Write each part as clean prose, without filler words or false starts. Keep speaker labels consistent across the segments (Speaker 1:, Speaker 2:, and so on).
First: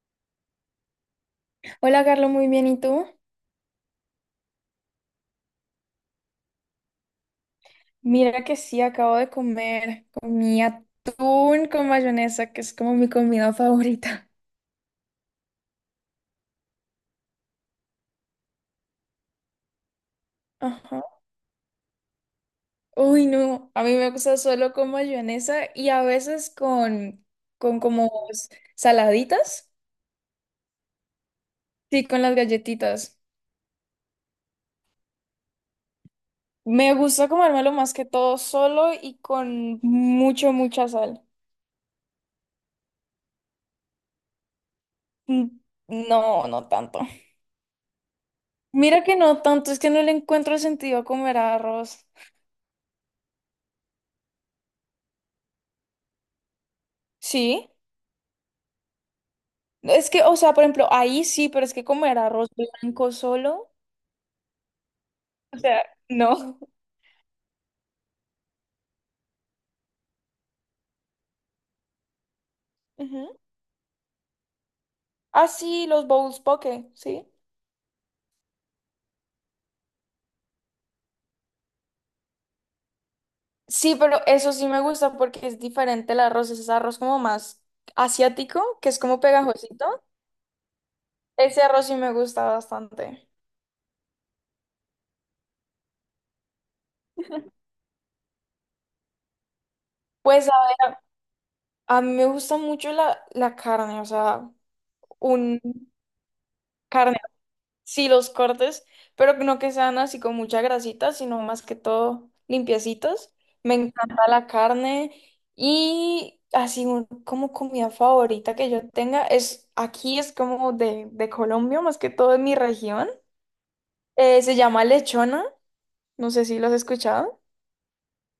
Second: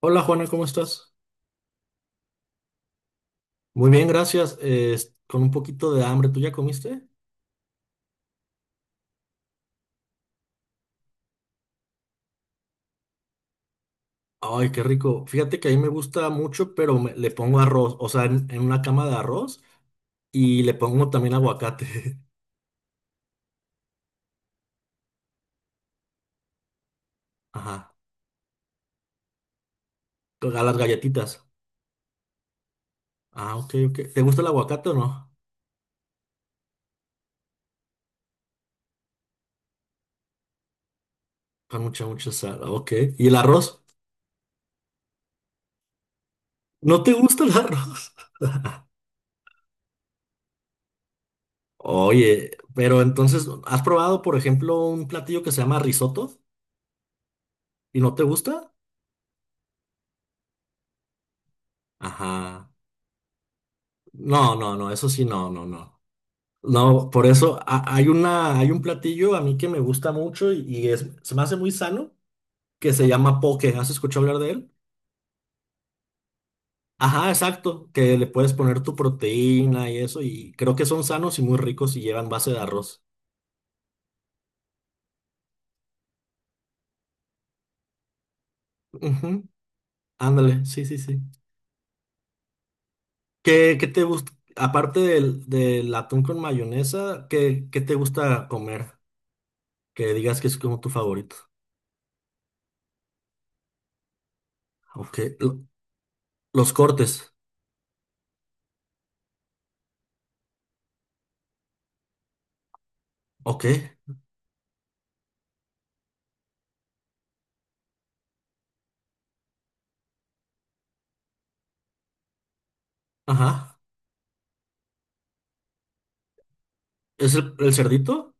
Speaker 1: Hola Juana, ¿cómo estás?
Speaker 2: Hola, Carlos, muy bien. ¿Y tú?
Speaker 1: Muy bien, gracias. Con un poquito de hambre, ¿tú ya comiste?
Speaker 2: Mira que sí, acabo de comer. Comí atún con mayonesa, que es como mi comida favorita.
Speaker 1: Ay, qué rico. Fíjate que a mí me gusta mucho, pero le pongo arroz, o sea, en una cama de arroz y le
Speaker 2: Ajá.
Speaker 1: pongo también aguacate.
Speaker 2: Uy, no. A mí me gusta solo con mayonesa y a veces con, con
Speaker 1: Ajá,
Speaker 2: como saladitas.
Speaker 1: a las galletitas.
Speaker 2: Sí, con las galletitas.
Speaker 1: Ah, ok, ok. ¿Te gusta el aguacate o no?
Speaker 2: Me gusta comérmelo más que todo solo y con mucha sal.
Speaker 1: Con mucha, mucha sal. Ah, ok. ¿Y el arroz?
Speaker 2: Mm, no, no tanto.
Speaker 1: ¿No te gusta el arroz?
Speaker 2: Mira que no tanto, es que no le encuentro sentido a comer arroz.
Speaker 1: Oye, pero entonces, ¿has probado, por ejemplo, un platillo que se llama risotto
Speaker 2: Sí.
Speaker 1: y no te gusta?
Speaker 2: Es que, o sea, por ejemplo, ahí sí, pero es que como era arroz
Speaker 1: Ajá.
Speaker 2: blanco solo,
Speaker 1: No, no, no, eso sí, no,
Speaker 2: o
Speaker 1: no,
Speaker 2: sea,
Speaker 1: no.
Speaker 2: no.
Speaker 1: No, por eso hay hay un platillo a mí que me gusta mucho y es, se me hace muy sano, que se
Speaker 2: Ujú.
Speaker 1: llama poke. ¿Has escuchado hablar de él?
Speaker 2: Ah, sí, los bowls poke, ¿sí?
Speaker 1: Ajá, exacto, que le puedes poner tu proteína y eso, y creo que son sanos y muy ricos y llevan base de arroz.
Speaker 2: Sí, pero eso sí me gusta porque es diferente el arroz, es arroz como más asiático, que es como
Speaker 1: Ujú,
Speaker 2: pegajosito.
Speaker 1: ándale, sí, sí, sí.
Speaker 2: Ese arroz sí me gusta bastante.
Speaker 1: ¿Qué, qué te gusta, aparte del atún con mayonesa, ¿qué, qué te gusta comer? Que digas que
Speaker 2: Pues a
Speaker 1: es como tu
Speaker 2: ver,
Speaker 1: favorito.
Speaker 2: a mí me gusta mucho la carne, o sea,
Speaker 1: Ok,
Speaker 2: un
Speaker 1: los
Speaker 2: carne
Speaker 1: cortes.
Speaker 2: sí, los cortes, pero no que sean así con mucha grasita, sino más que todo limpiecitos.
Speaker 1: Ok,
Speaker 2: Me encanta la carne y así como comida favorita que yo tenga es aquí es como de Colombia, más que todo en mi región.
Speaker 1: ajá.
Speaker 2: Se llama lechona, no sé si lo has
Speaker 1: ¿Es
Speaker 2: escuchado.
Speaker 1: el cerdito?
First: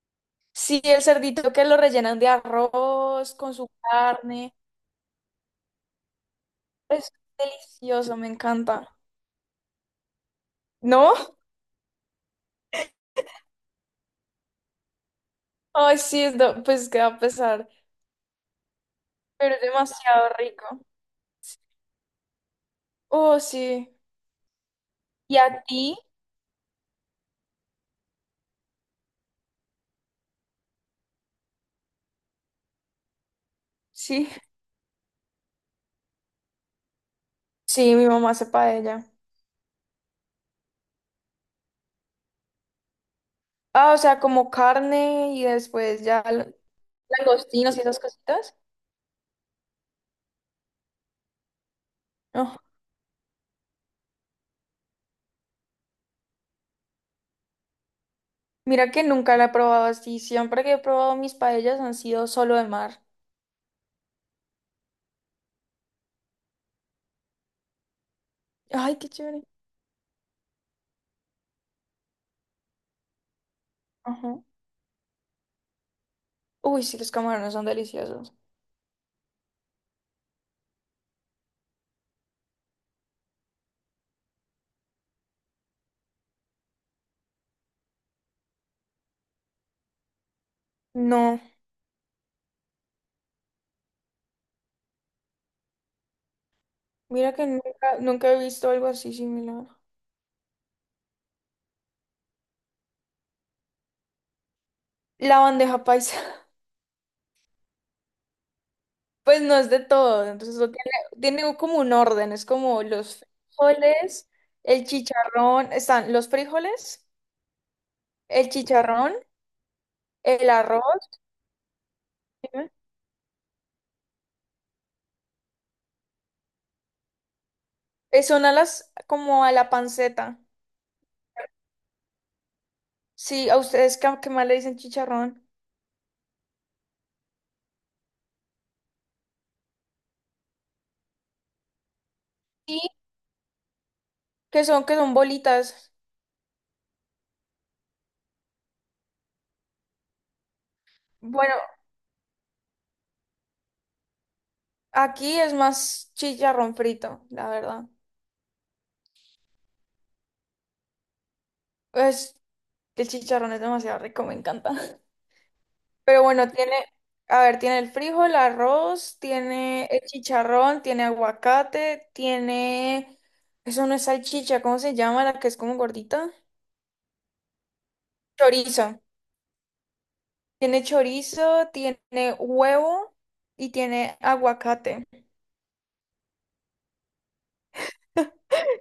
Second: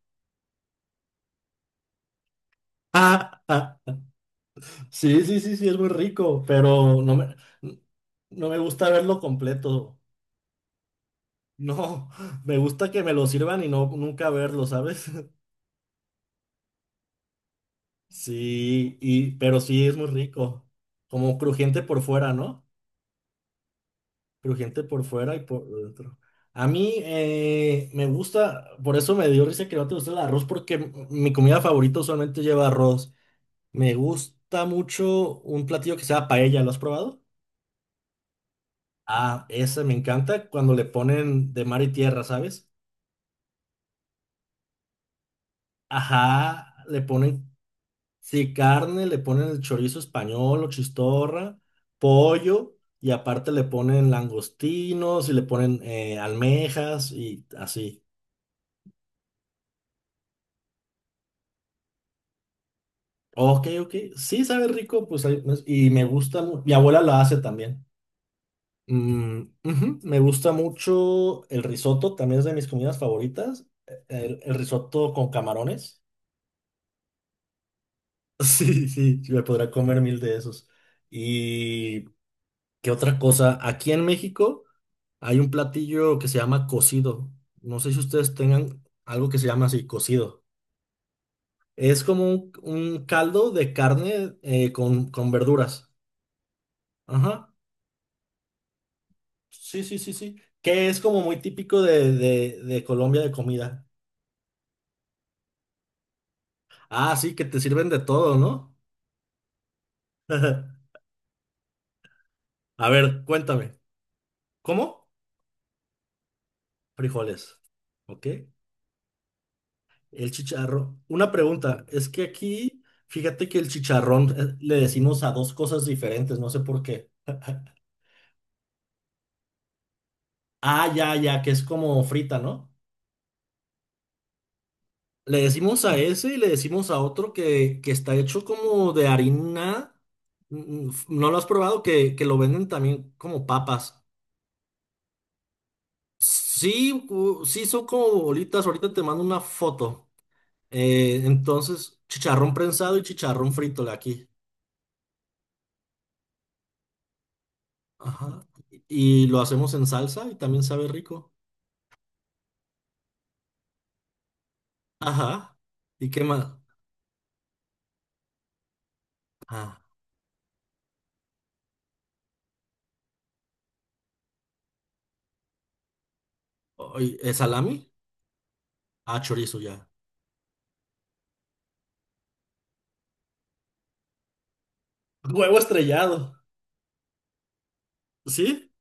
Speaker 2: Sí, el cerdito que lo rellenan de arroz con su carne.
Speaker 1: Sí, sí, sí, sí, es muy rico, pero
Speaker 2: Es delicioso, me
Speaker 1: no me
Speaker 2: encanta.
Speaker 1: gusta verlo completo.
Speaker 2: ¿No?
Speaker 1: No, me gusta que me lo sirvan y no nunca verlo, ¿sabes?
Speaker 2: Ay, sí, pues queda a pesar,
Speaker 1: Sí, y
Speaker 2: pero
Speaker 1: pero
Speaker 2: es
Speaker 1: sí es muy
Speaker 2: demasiado
Speaker 1: rico.
Speaker 2: rico.
Speaker 1: Como crujiente por fuera, ¿no?
Speaker 2: Oh, sí.
Speaker 1: Crujiente por fuera
Speaker 2: ¿Y
Speaker 1: y
Speaker 2: a
Speaker 1: por
Speaker 2: ti?
Speaker 1: dentro. A mí me gusta, por eso me dio risa que no te gusta el arroz, porque mi comida favorita usualmente lleva arroz. Me
Speaker 2: Sí,
Speaker 1: gusta mucho un platillo que sea paella, ¿lo has probado?
Speaker 2: sí, mi mamá hace paella.
Speaker 1: Ah, esa me encanta cuando le ponen de mar y tierra, ¿sabes?
Speaker 2: Ah, o sea, como carne y después ya
Speaker 1: Ajá, le ponen,
Speaker 2: langostinos y esas
Speaker 1: sí,
Speaker 2: cositas.
Speaker 1: carne, le ponen el chorizo español o chistorra,
Speaker 2: Oh,
Speaker 1: pollo, y aparte le ponen langostinos y le ponen almejas y así.
Speaker 2: mira que nunca la he probado así. Siempre que he probado mis paellas han sido solo de mar.
Speaker 1: Ok, ok, sí, sabe rico, pues pues, y me gusta, mi abuela lo hace también.
Speaker 2: Ay, qué
Speaker 1: Mm,
Speaker 2: chévere.
Speaker 1: ujú, me gusta mucho el risotto, también es de mis comidas favoritas, e,
Speaker 2: Ajá.
Speaker 1: el risotto con camarones.
Speaker 2: Uy, sí, los camarones son deliciosos.
Speaker 1: Sí, sí, sí, me podrá comer mil de esos. ¿Y qué otra cosa? Aquí en México hay un platillo que se llama cocido. No sé si ustedes tengan algo que se llama así, cocido.
Speaker 2: No,
Speaker 1: Es como un caldo de carne con verduras.
Speaker 2: mira que
Speaker 1: Ajá.
Speaker 2: nunca, nunca he visto algo así similar.
Speaker 1: Sí, sí, sí, sí. Que es como muy típico de Colombia de comida.
Speaker 2: La bandeja paisa.
Speaker 1: Ah, sí, que te sirven de todo, ¿no?
Speaker 2: Pues no es de todo, entonces eso tiene, tiene como un orden, es como
Speaker 1: A ver,
Speaker 2: los
Speaker 1: cuéntame.
Speaker 2: frijoles, el
Speaker 1: ¿Cómo?
Speaker 2: chicharrón, están los frijoles,
Speaker 1: Frijoles. ¿Ok?
Speaker 2: el chicharrón,
Speaker 1: El
Speaker 2: el
Speaker 1: chicharrón.
Speaker 2: arroz,
Speaker 1: Una pregunta, es que
Speaker 2: dime,
Speaker 1: aquí, fíjate que el chicharrón le decimos a dos cosas diferentes, no sé por qué.
Speaker 2: son a las, como a la panceta,
Speaker 1: Ah, ya, ya, que es como frita, ¿no?
Speaker 2: sí, a ustedes que más le dicen
Speaker 1: Le
Speaker 2: chicharrón,
Speaker 1: decimos a ese y le decimos a otro que está hecho como de harina. Mm, mm, ¿no lo has probado? Que lo venden
Speaker 2: y
Speaker 1: también como papas.
Speaker 2: que son bolitas,
Speaker 1: Sí, sí, son como bolitas. Ahorita te mando una foto.
Speaker 2: bueno,
Speaker 1: Entonces, chicharrón prensado y chicharrón frito de aquí.
Speaker 2: aquí es más chicharrón frito, la verdad,
Speaker 1: Ajá. Y lo hacemos en salsa y también sabe rico.
Speaker 2: pues el chicharrón es demasiado rico, me encanta.
Speaker 1: Ajá. ¿Y qué
Speaker 2: Pero bueno,
Speaker 1: más?
Speaker 2: tiene, a ver, tiene el frijol, el arroz,
Speaker 1: Ah,
Speaker 2: tiene el chicharrón, tiene aguacate, tiene, eso no es salchicha, ¿cómo se llama? La que es como gordita.
Speaker 1: oy, ¿es salami?
Speaker 2: Chorizo.
Speaker 1: Ah, chorizo ya.
Speaker 2: Tiene chorizo, tiene huevo y tiene aguacate.
Speaker 1: Huevo estrellado. ¿Sí?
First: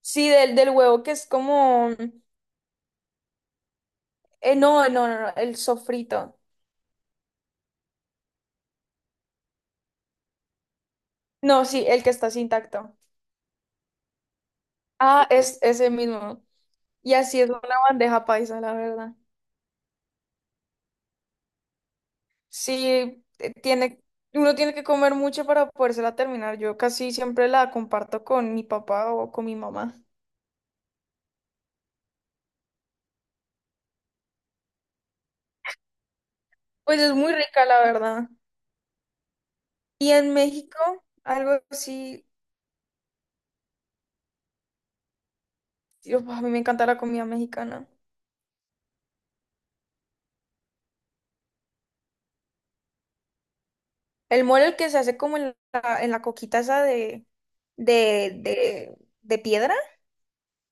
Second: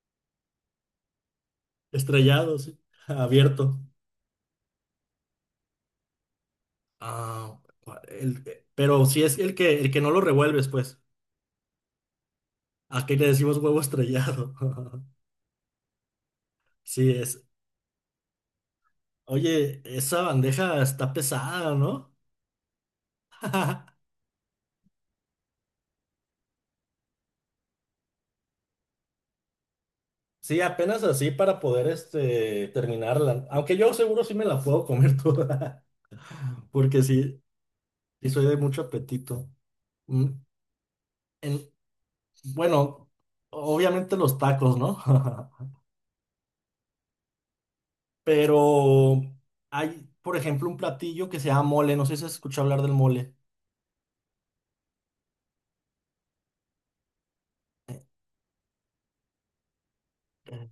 Speaker 2: Sí, del huevo que es como,
Speaker 1: Estrellado, sí. Abierto.
Speaker 2: no, el sofrito.
Speaker 1: Ah, pero si es el que no lo revuelves, pues.
Speaker 2: No, sí, el que está así intacto.
Speaker 1: Aquí le decimos huevo estrellado.
Speaker 2: Ah, es ese mismo.
Speaker 1: Sí,
Speaker 2: Y así
Speaker 1: es.
Speaker 2: es una bandeja paisa, la verdad.
Speaker 1: Oye, esa bandeja está pesada, ¿no?
Speaker 2: Sí, tiene, uno tiene que comer mucho para podérsela terminar. Yo casi siempre la comparto con mi papá o con mi mamá.
Speaker 1: Sí, apenas así para poder este, terminarla. Aunque yo seguro sí me la puedo comer toda.
Speaker 2: Pues
Speaker 1: Porque
Speaker 2: es muy
Speaker 1: sí,
Speaker 2: rica, la verdad.
Speaker 1: sí soy de mucho apetito.
Speaker 2: Y
Speaker 1: Mm.
Speaker 2: en México, algo
Speaker 1: en-
Speaker 2: así,
Speaker 1: Bueno, obviamente los tacos, ¿no?
Speaker 2: yo, a mí me encanta la comida mexicana.
Speaker 1: Pero hay, por ejemplo, un platillo que se llama mole. No sé si has escuchado hablar del mole.
Speaker 2: El mole, el que se hace como en la coquita esa de piedra.
Speaker 1: Eh,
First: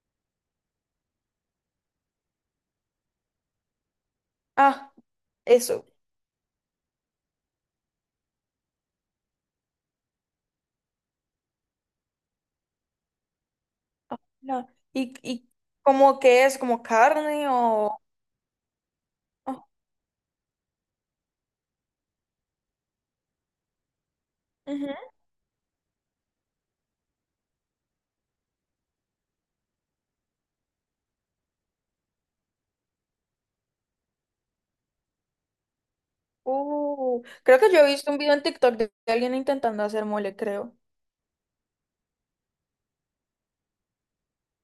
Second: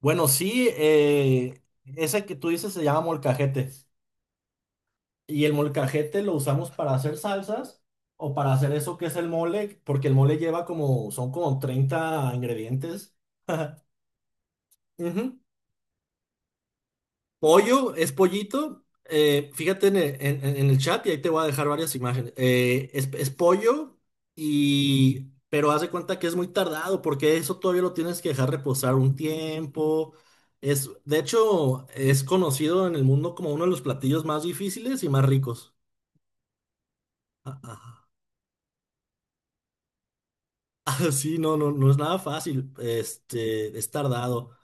Speaker 1: Bueno, sí, ese que tú dices se llama molcajete.
Speaker 2: Ah,
Speaker 1: Y el
Speaker 2: eso.
Speaker 1: molcajete lo usamos para hacer salsas o para hacer eso que es el mole, porque el mole lleva como, son como 30 ingredientes.
Speaker 2: Ah, no.
Speaker 1: Ujú.
Speaker 2: Y como que es como carne
Speaker 1: Pollo
Speaker 2: o...
Speaker 1: es pollito. Fíjate en el, en el chat y ahí te voy a dejar varias imágenes. Es pollo y... Pero haz de cuenta que es muy tardado porque eso todavía lo tienes que dejar reposar un tiempo. Es, de hecho, es conocido en el mundo como uno de los platillos más difíciles y más ricos. Ah,
Speaker 2: Creo que yo he
Speaker 1: ah.
Speaker 2: visto un video en TikTok de alguien intentando hacer mole, creo.
Speaker 1: Sí, no, no, no es nada fácil. Este, es tardado.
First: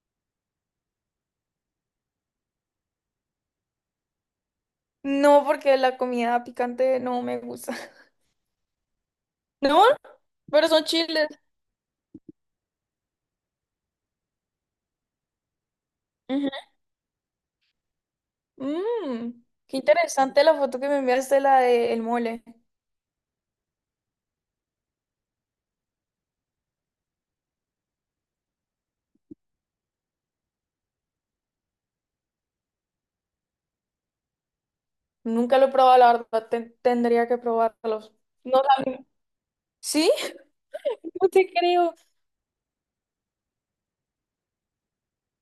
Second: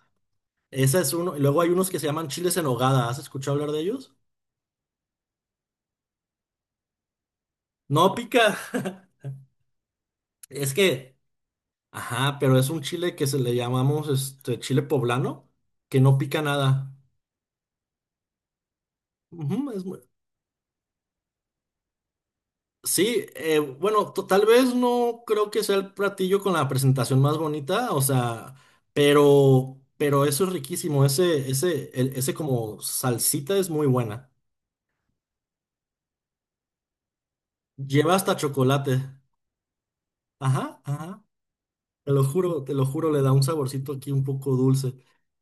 Speaker 1: Ese es uno. Y luego hay unos que se llaman chiles en nogada. ¿Has escuchado hablar de ellos?
Speaker 2: No, porque la comida picante no me gusta.
Speaker 1: No pica.
Speaker 2: No, pero
Speaker 1: Es
Speaker 2: son
Speaker 1: que
Speaker 2: chiles.
Speaker 1: ajá, pero es un chile que se le llamamos este chile poblano, que no pica
Speaker 2: Ujú.
Speaker 1: nada.
Speaker 2: Mm,
Speaker 1: Ujú,
Speaker 2: qué
Speaker 1: es muy-
Speaker 2: interesante la foto que me enviaste, la del mole.
Speaker 1: Sí, bueno, tal vez no creo que sea el platillo con la presentación más bonita, o sea, pero eso es riquísimo, ese, ese como salsita es muy buena.
Speaker 2: Nunca lo he probado, la verdad, tendría que
Speaker 1: Lleva
Speaker 2: probarlos.
Speaker 1: hasta
Speaker 2: No sabía.
Speaker 1: chocolate.
Speaker 2: ¿Sí?
Speaker 1: Ajá, ajá.
Speaker 2: No te creo.
Speaker 1: Te lo juro, le da un saborcito aquí un poco dulce.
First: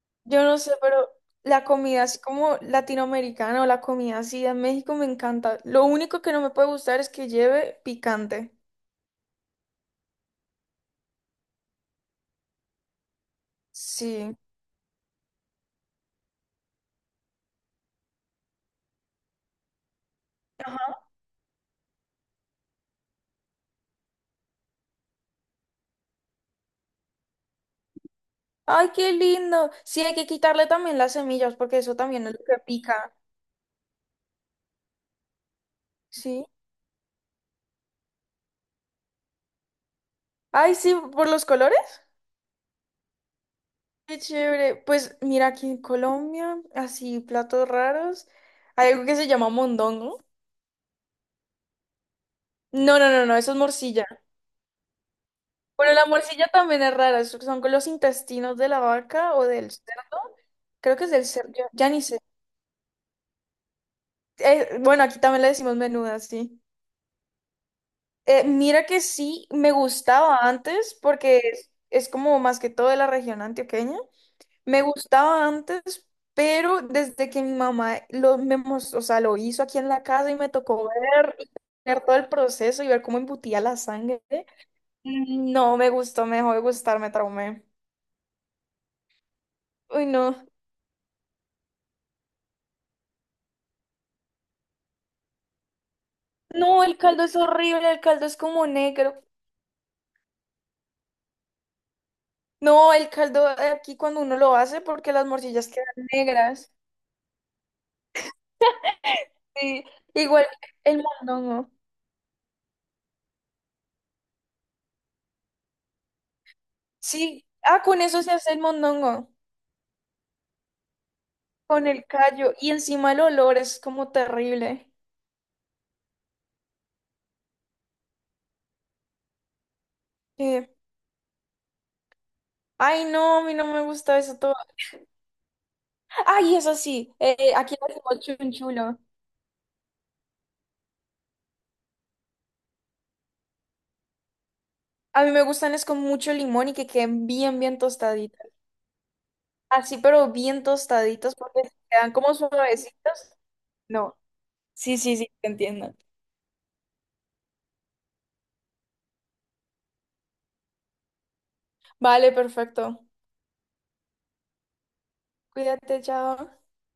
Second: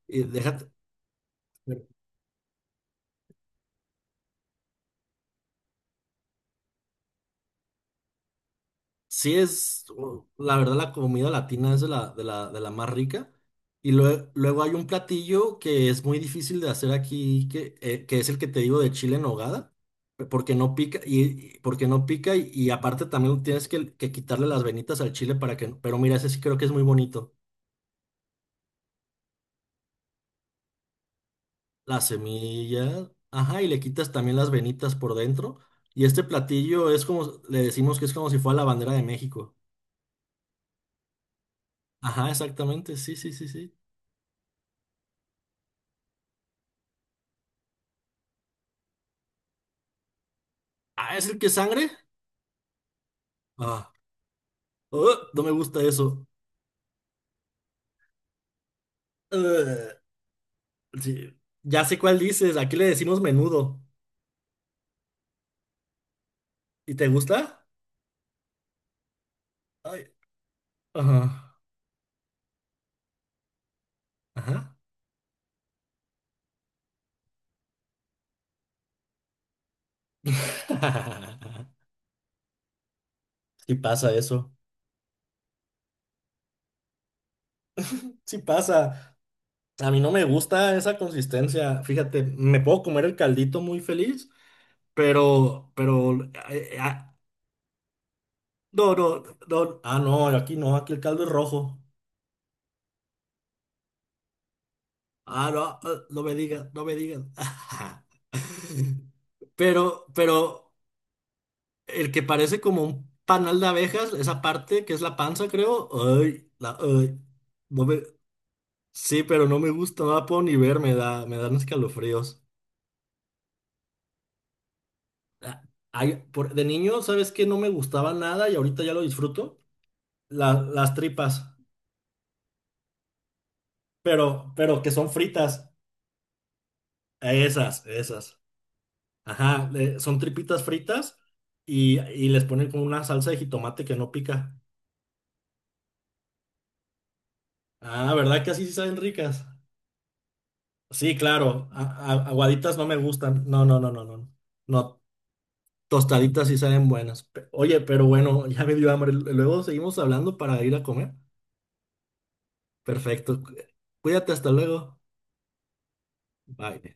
Speaker 1: Y
Speaker 2: Yo no
Speaker 1: déjate.
Speaker 2: sé, pero la comida así como latinoamericana o la comida así de México me encanta. Lo único que no me puede gustar es que lleve picante.
Speaker 1: Sí es, la verdad, la comida latina es de la, de la, de la más rica. Y
Speaker 2: Sí.
Speaker 1: luego hay un platillo que es muy difícil de hacer aquí, que es el que te digo de chile en nogada, porque no pica, porque no pica, y aparte también tienes que quitarle las venitas al chile para que, pero mira, ese sí creo que es muy bonito.
Speaker 2: Ay, qué lindo. Sí, hay que quitarle también las semillas porque eso
Speaker 1: Las
Speaker 2: también es lo que
Speaker 1: semillas,
Speaker 2: pica.
Speaker 1: ajá, y le quitas también las venitas por dentro. Y este
Speaker 2: Sí.
Speaker 1: platillo es como, le decimos que es como si fuera la bandera de México.
Speaker 2: Ay, sí, por los colores.
Speaker 1: Ajá, exactamente, sí, sí, sí, sí.
Speaker 2: Qué chévere. Pues mira, aquí en Colombia, así platos raros. Hay algo que se llama mondongo.
Speaker 1: Ah, ¿es el que es sangre?
Speaker 2: No, no, no, no, eso es
Speaker 1: Ah,
Speaker 2: morcilla.
Speaker 1: no me gusta
Speaker 2: Bueno, la
Speaker 1: eso.
Speaker 2: morcilla también es rara. Eso Son con los intestinos de la vaca o del
Speaker 1: Uh,
Speaker 2: cerdo. Creo que es del
Speaker 1: sí,
Speaker 2: cerdo,
Speaker 1: ya
Speaker 2: ya
Speaker 1: sé
Speaker 2: ni
Speaker 1: cuál
Speaker 2: sé.
Speaker 1: dices. Aquí le decimos menudo.
Speaker 2: Bueno, aquí también le decimos menuda, sí.
Speaker 1: ¿Y te gusta?
Speaker 2: Mira que sí, me
Speaker 1: Ay,
Speaker 2: gustaba antes porque
Speaker 1: ajá,
Speaker 2: es como más que todo de la región antioqueña.
Speaker 1: ajá.
Speaker 2: Me gustaba antes, pero desde que mi mamá lo, o sea, lo hizo aquí en la casa y me tocó ver, y ver todo el proceso y ver cómo embutía
Speaker 1: Sí
Speaker 2: la
Speaker 1: pasa
Speaker 2: sangre,
Speaker 1: eso.
Speaker 2: mm, no me gustó, me dejó de gustar, me traumé.
Speaker 1: Sí pasa. A mí
Speaker 2: Uy,
Speaker 1: no me
Speaker 2: no.
Speaker 1: gusta esa consistencia. Fíjate, me puedo comer el caldito muy feliz, pero, eh,
Speaker 2: No, el
Speaker 1: ah,
Speaker 2: caldo es horrible, el caldo es como
Speaker 1: no,
Speaker 2: negro.
Speaker 1: no, no. Ah, no, aquí no, aquí el caldo es rojo.
Speaker 2: No, el caldo aquí cuando uno lo hace porque las
Speaker 1: Ah, no,
Speaker 2: morcillas
Speaker 1: ah,
Speaker 2: quedan
Speaker 1: no me digas,
Speaker 2: negras.
Speaker 1: no me digas.
Speaker 2: Sí,
Speaker 1: Pero,
Speaker 2: igual
Speaker 1: pero.
Speaker 2: el mondongo.
Speaker 1: El que parece como un panal de abejas, esa parte que es la panza, creo. Ay, la, ay,
Speaker 2: Sí, ah,
Speaker 1: no
Speaker 2: con
Speaker 1: me-
Speaker 2: eso se hace el
Speaker 1: sí,
Speaker 2: mondongo,
Speaker 1: pero no me gusta, no la puedo ni ver, me da, me dan
Speaker 2: con el
Speaker 1: escalofríos.
Speaker 2: callo y encima el olor es como terrible.
Speaker 1: Ah, ay, de niño, ¿sabes qué? No me gustaba nada y ahorita ya lo disfruto.
Speaker 2: Sí.
Speaker 1: Las tripas,
Speaker 2: Ay, no, a mí no me gusta eso todo.
Speaker 1: pero que son fritas.
Speaker 2: Ay, eso sí, aquí
Speaker 1: Esas,
Speaker 2: le decimos
Speaker 1: esas.
Speaker 2: chunchulo.
Speaker 1: Ajá, son tripitas fritas y les ponen como una salsa de jitomate que no pica.
Speaker 2: A mí me gustan es con mucho limón y que queden bien, bien
Speaker 1: Ah, ¿verdad
Speaker 2: tostaditas.
Speaker 1: que así sí saben ricas?
Speaker 2: Así, pero bien
Speaker 1: Sí,
Speaker 2: tostaditas porque
Speaker 1: claro.
Speaker 2: si quedan como
Speaker 1: Aguaditas no me
Speaker 2: suavecitas.
Speaker 1: gustan. No, no, no, no,
Speaker 2: No.
Speaker 1: no.
Speaker 2: Sí,
Speaker 1: No,
Speaker 2: sí, sí, te entiendo.
Speaker 1: tostaditas sí saben buenas. Oye, pero bueno, ya me dio hambre. Luego seguimos hablando para ir a comer.
Speaker 2: Vale, perfecto.
Speaker 1: Perfecto. Cuídate, hasta luego.
Speaker 2: Cuídate, chao.
Speaker 1: Bye.